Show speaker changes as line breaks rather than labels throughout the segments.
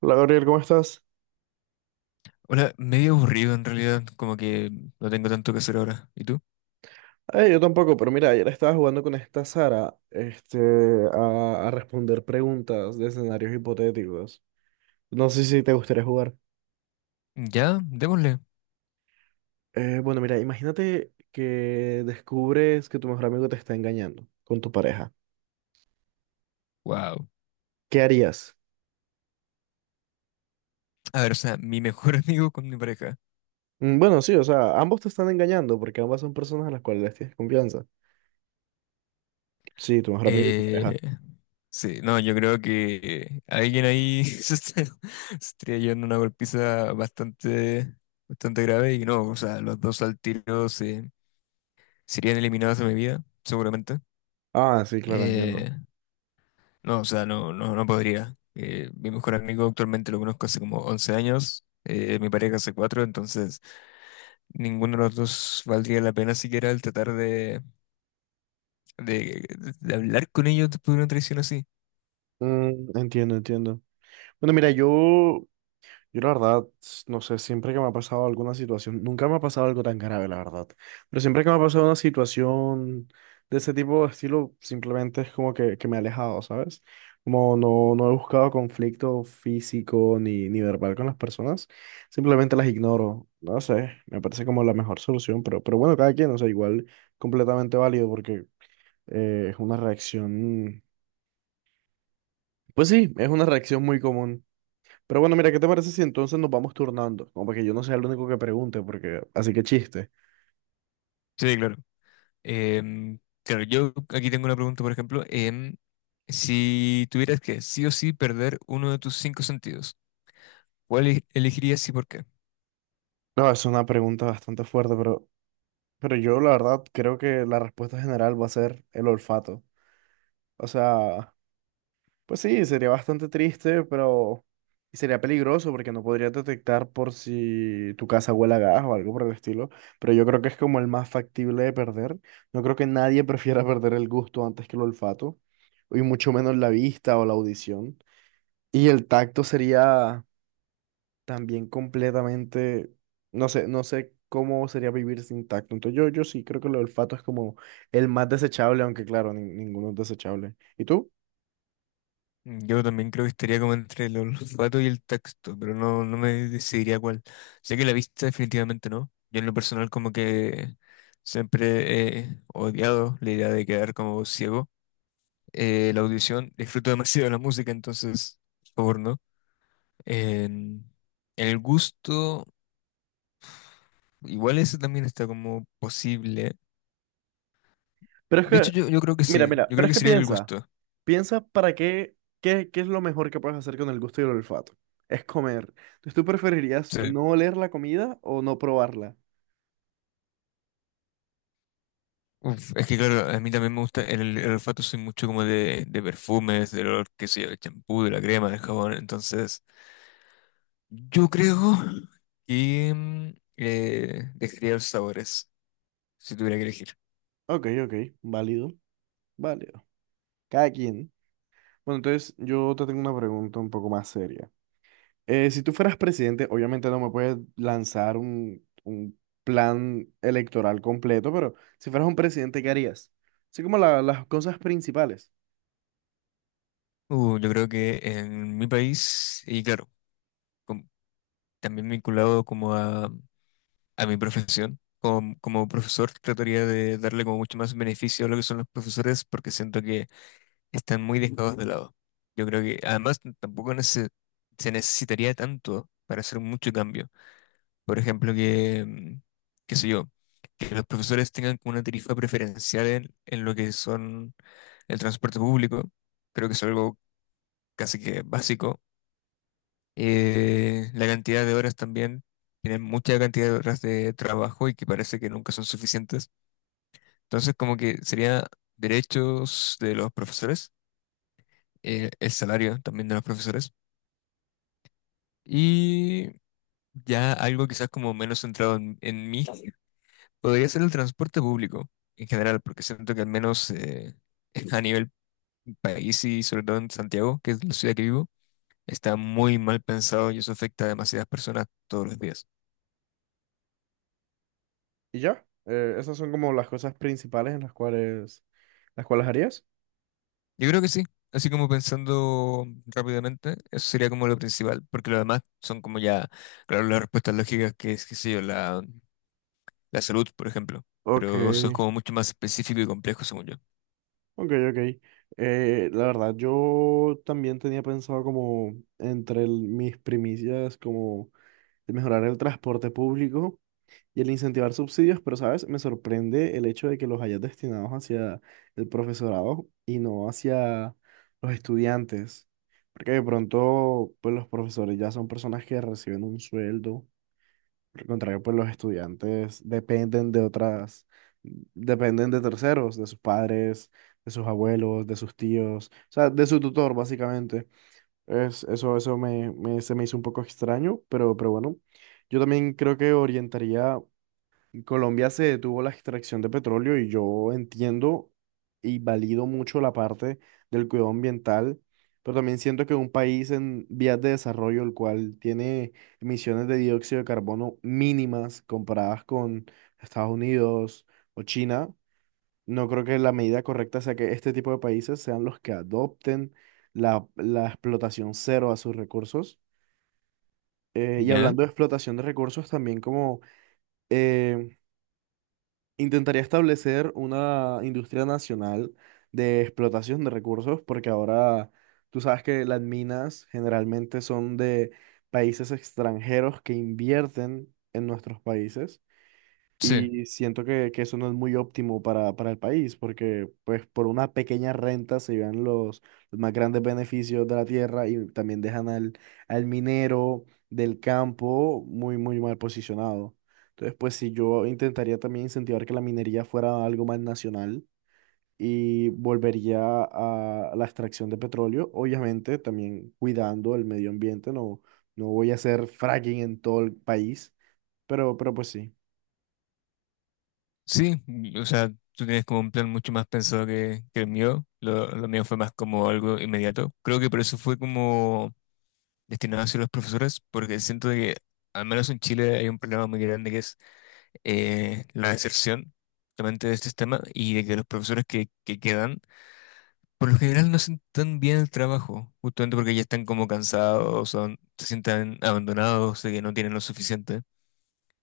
Hola Gabriel, ¿cómo estás?
Hola, medio aburrido en realidad, como que no tengo tanto que hacer ahora. ¿Y tú?
Yo tampoco, pero mira, ayer estaba jugando con esta Sara, a responder preguntas de escenarios hipotéticos. No sé si te gustaría jugar.
Ya, démosle.
Bueno, mira, imagínate que descubres que tu mejor amigo te está engañando con tu pareja.
Wow.
¿Qué harías?
A ver, o sea, mi mejor amigo con mi pareja.
Mm, bueno, sí, o sea, ambos te están engañando porque ambas son personas a las cuales les tienes confianza. Sí, tu mejor amigo y tu pareja.
Eh, sí, no, yo creo que alguien ahí se está llevando una golpiza bastante, bastante grave y no, o sea, los dos al tiro serían eliminados de mi vida, seguramente.
Ah, sí, claro, entiendo.
Eh, no, o sea, no, no, no podría. Mi mejor amigo actualmente lo conozco hace como 11 años, mi pareja hace 4, entonces... Ninguno de los dos valdría la pena siquiera el tratar de- de hablar con ellos después de una traición así.
Mm, entiendo, entiendo. Bueno, mira, yo la verdad, no sé, siempre que me ha pasado alguna situación, nunca me ha pasado algo tan grave, la verdad, pero siempre que me ha pasado una situación de ese tipo de estilo, simplemente es como que me he alejado, ¿sabes? Como no he buscado conflicto físico ni verbal con las personas, simplemente las ignoro, no sé, me parece como la mejor solución, pero bueno, cada quien, o sea, igual completamente válido porque es una reacción, pues sí, es una reacción muy común. Pero bueno, mira, ¿qué te parece si entonces nos vamos turnando? Como para que yo no sea el único que pregunte, porque así que chiste.
Sí, claro. Claro, yo aquí tengo una pregunta, por ejemplo. Si tuvieras que sí o sí perder uno de tus cinco sentidos, ¿cuál elegirías y por qué?
No, es una pregunta bastante fuerte, pero yo la verdad creo que la respuesta general va a ser el olfato. O sea, pues sí, sería bastante triste, pero y sería peligroso porque no podrías detectar por si tu casa huele a gas o algo por el estilo. Pero yo creo que es como el más factible de perder. No creo que nadie prefiera perder el gusto antes que el olfato, y mucho menos la vista o la audición. Y el tacto sería también completamente, no sé, no sé cómo sería vivir sin tacto. Entonces yo sí creo que el olfato es como el más desechable, aunque claro, ninguno es desechable. ¿Y tú?
Yo también creo que estaría como entre el olfato y el tacto, pero no me decidiría cuál. Sé que la vista definitivamente no. Yo en lo personal como que siempre he odiado la idea de quedar como ciego. La audición, disfruto demasiado de la música, entonces, por favor, ¿no? En, en el gusto, igual eso también está como posible.
Pero es
De
que,
hecho, yo creo que
mira,
sí,
mira,
yo
pero
creo
es
que
que
sería el
piensa,
gusto.
piensa para qué, qué es lo mejor que puedes hacer con el gusto y el olfato. Es comer. Entonces tú preferirías
Sí.
no oler la comida o no probarla.
Uf, es que claro, a mí también me gusta, el olfato, soy mucho como de perfumes, del olor, qué sé yo, del champú, de la crema, del jabón, entonces, yo creo que dejaría los sabores, si tuviera que elegir.
Ok, ok, válido, válido. Cada quien. Bueno, entonces yo te tengo una pregunta un poco más seria. Si tú fueras presidente, obviamente no me puedes lanzar un plan electoral completo, pero si fueras un presidente, ¿qué harías? Así como las cosas principales.
Yo creo que en mi país, y claro, com- también vinculado como a mi profesión. Como profesor, trataría de darle como mucho más beneficio a lo que son los profesores, porque siento que están muy dejados de lado. Yo creo que además tampoco se necesitaría tanto para hacer mucho cambio. Por ejemplo, que, qué sé yo, que los profesores tengan como una tarifa preferencial en lo que son el transporte público. Creo que es algo casi que básico. La cantidad de horas también, tienen mucha cantidad de horas de trabajo y que parece que nunca son suficientes. Entonces, como que sería derechos de los profesores, el salario también de los profesores. Y ya algo quizás como menos centrado en mí, podría ser el transporte público en general, porque siento que al menos a nivel país y sobre todo en Santiago, que es la ciudad que vivo, está muy mal pensado y eso afecta a demasiadas personas todos los días.
¿Y ya? Esas son como las cosas principales en las cuales harías.
Yo creo que sí. Así como pensando rápidamente, eso sería como lo principal, porque lo demás son como ya, claro, las respuestas lógicas, que es, qué sé yo, la salud, por ejemplo.
Ok,
Pero eso es como mucho más específico y complejo, según yo.
ok, ok. La verdad, yo también tenía pensado como entre mis primicias, como de mejorar el transporte público y el incentivar subsidios, pero sabes, me sorprende el hecho de que los hayas destinados hacia el profesorado y no hacia los estudiantes, porque de pronto, pues los profesores ya son personas que reciben un sueldo, por el contrario, pues los estudiantes dependen de otras, dependen de terceros, de sus padres, de sus abuelos, de sus tíos, o sea, de su tutor, básicamente. Eso se me hizo un poco extraño, pero bueno, yo también creo que orientaría Colombia, se detuvo la extracción de petróleo y yo entiendo y valido mucho la parte del cuidado ambiental, pero también siento que un país en vías de desarrollo, el cual tiene emisiones de dióxido de carbono mínimas comparadas con Estados Unidos o China, no creo que la medida correcta sea que este tipo de países sean los que adopten la explotación cero a sus recursos. Y
¿Ya?
hablando de explotación de recursos, también como... em, intentaría establecer una industria nacional de explotación de recursos, porque ahora tú sabes que las minas generalmente son de países extranjeros que invierten en nuestros países.
Sí.
Y siento que eso no es muy óptimo para el país, porque pues por una pequeña renta se llevan los más grandes beneficios de la tierra y también dejan al minero del campo muy, muy mal posicionado. Entonces, pues si yo intentaría también incentivar que la minería fuera algo más nacional y volvería a la extracción de petróleo, obviamente también cuidando el medio ambiente, no, no voy a hacer fracking en todo el país, pero pues sí.
Sí, o sea, tú tienes como un plan mucho más pensado que el mío. Lo mío fue más como algo inmediato. Creo que por eso fue como destinado hacia los profesores, porque siento de que al menos en Chile hay un problema muy grande, que es la deserción justamente de este sistema, y de que los profesores que quedan, por lo general no hacen tan bien el trabajo, justamente porque ya están como cansados, se sientan abandonados, de que no tienen lo suficiente.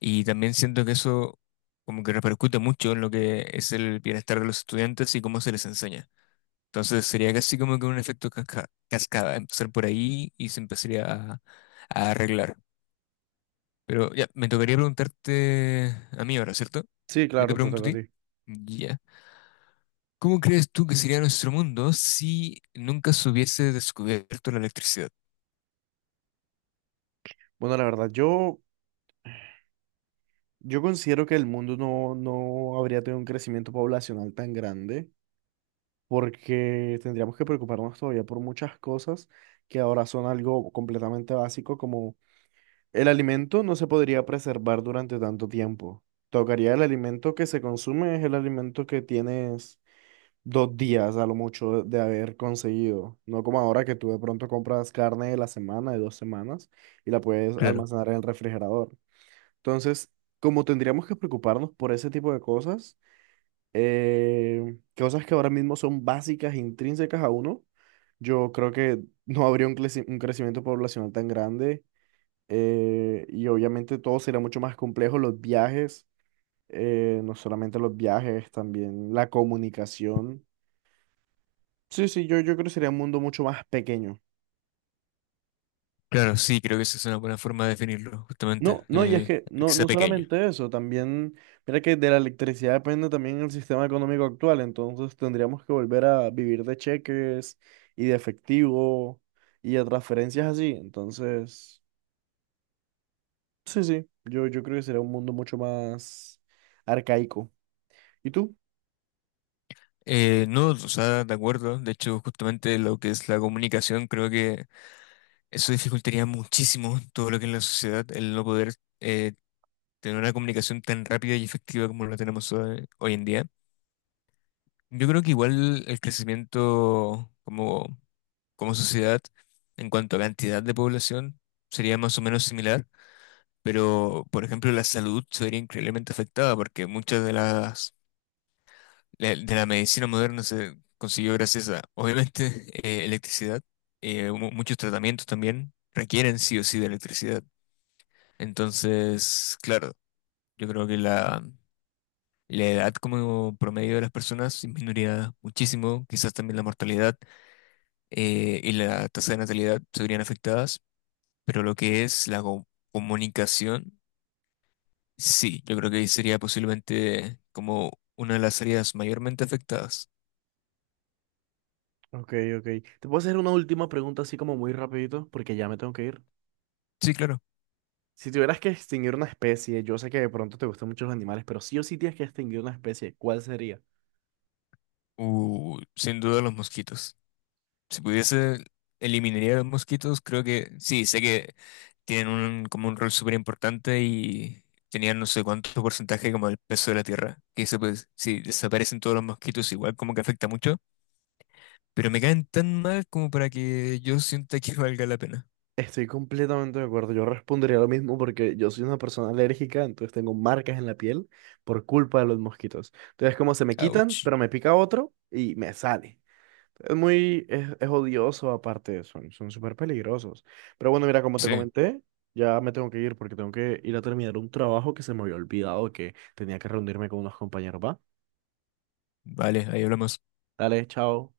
Y también siento que eso como que repercute mucho en lo que es el bienestar de los estudiantes y cómo se les enseña. Entonces sería casi como que un efecto cascada, empezar por ahí y se empezaría a arreglar. Pero ya, me tocaría preguntarte a mí ahora, ¿cierto?
Sí,
Yo te
claro, te
pregunto a
toca a
ti.
ti.
Ya. ¿Cómo crees tú que sería nuestro mundo si nunca se hubiese descubierto la electricidad?
Bueno, la verdad, yo considero que el mundo no habría tenido un crecimiento poblacional tan grande porque tendríamos que preocuparnos todavía por muchas cosas que ahora son algo completamente básico, como el alimento no se podría preservar durante tanto tiempo. Tocaría el alimento que se consume, es el alimento que tienes dos días a lo mucho de haber conseguido, no como ahora que tú de pronto compras carne de la semana, de dos semanas, y la puedes
Claro,
almacenar en el refrigerador. Entonces, como tendríamos que preocuparnos por ese tipo de cosas, cosas que ahora mismo son básicas, intrínsecas a uno, yo creo que no habría un crecimiento poblacional tan grande, y obviamente todo sería mucho más complejo, los viajes, no solamente los viajes, también la comunicación. Sí, sí, yo creo que sería un mundo mucho más pequeño.
claro, sí, creo que esa es una buena forma de definirlo, justamente,
No, no, y es que
que
no,
sea
no
pequeño.
solamente eso, también, mira que de la electricidad depende también el sistema económico actual, entonces tendríamos que volver a vivir de cheques y de efectivo y de transferencias así, entonces, sí, sí, yo creo que sería un mundo mucho más arcaico. ¿Y tú?
No, o sea, de acuerdo, de hecho, justamente lo que es la comunicación, creo que eso dificultaría muchísimo todo lo que es la sociedad, el no poder eh, tener una comunicación tan rápida y efectiva como la tenemos hoy en día. Yo creo que igual el crecimiento como sociedad en cuanto a cantidad de población sería más o menos similar, pero por ejemplo la salud sería increíblemente afectada, porque muchas de de la medicina moderna se consiguió gracias a, obviamente, electricidad. Muchos tratamientos también requieren sí o sí de electricidad. Entonces, claro, yo creo que la edad como promedio de las personas disminuiría muchísimo, quizás también la mortalidad. Y la tasa de natalidad se verían afectadas, pero lo que es la comunicación, sí, yo creo que ahí sería posiblemente como una de las áreas mayormente afectadas.
Ok, ok. Te puedo hacer una última pregunta así como muy rapidito, porque ya me tengo que ir.
Sí, claro.
Si tuvieras que extinguir una especie, yo sé que de pronto te gustan mucho los animales, pero sí o sí tienes que extinguir una especie, ¿cuál sería?
Sin duda, los mosquitos. Si pudiese, eliminaría los mosquitos. Creo que sí, sé que tienen un, como un rol súper importante y tenían no sé cuánto porcentaje como el peso de la tierra, que eso, pues si desaparecen todos los mosquitos, igual como que afecta mucho. Pero me caen tan mal como para que yo sienta que valga la pena.
Estoy completamente de acuerdo. Yo respondería lo mismo porque yo soy una persona alérgica, entonces tengo marcas en la piel por culpa de los mosquitos. Entonces, como se me quitan,
Ouch.
pero me pica otro y me sale. Es muy, es odioso aparte, son, son súper peligrosos. Pero bueno, mira, como te
Sí,
comenté, ya me tengo que ir porque tengo que ir a terminar un trabajo que se me había olvidado que tenía que reunirme con unos compañeros. Va,
vale, ahí hablamos.
dale, chao.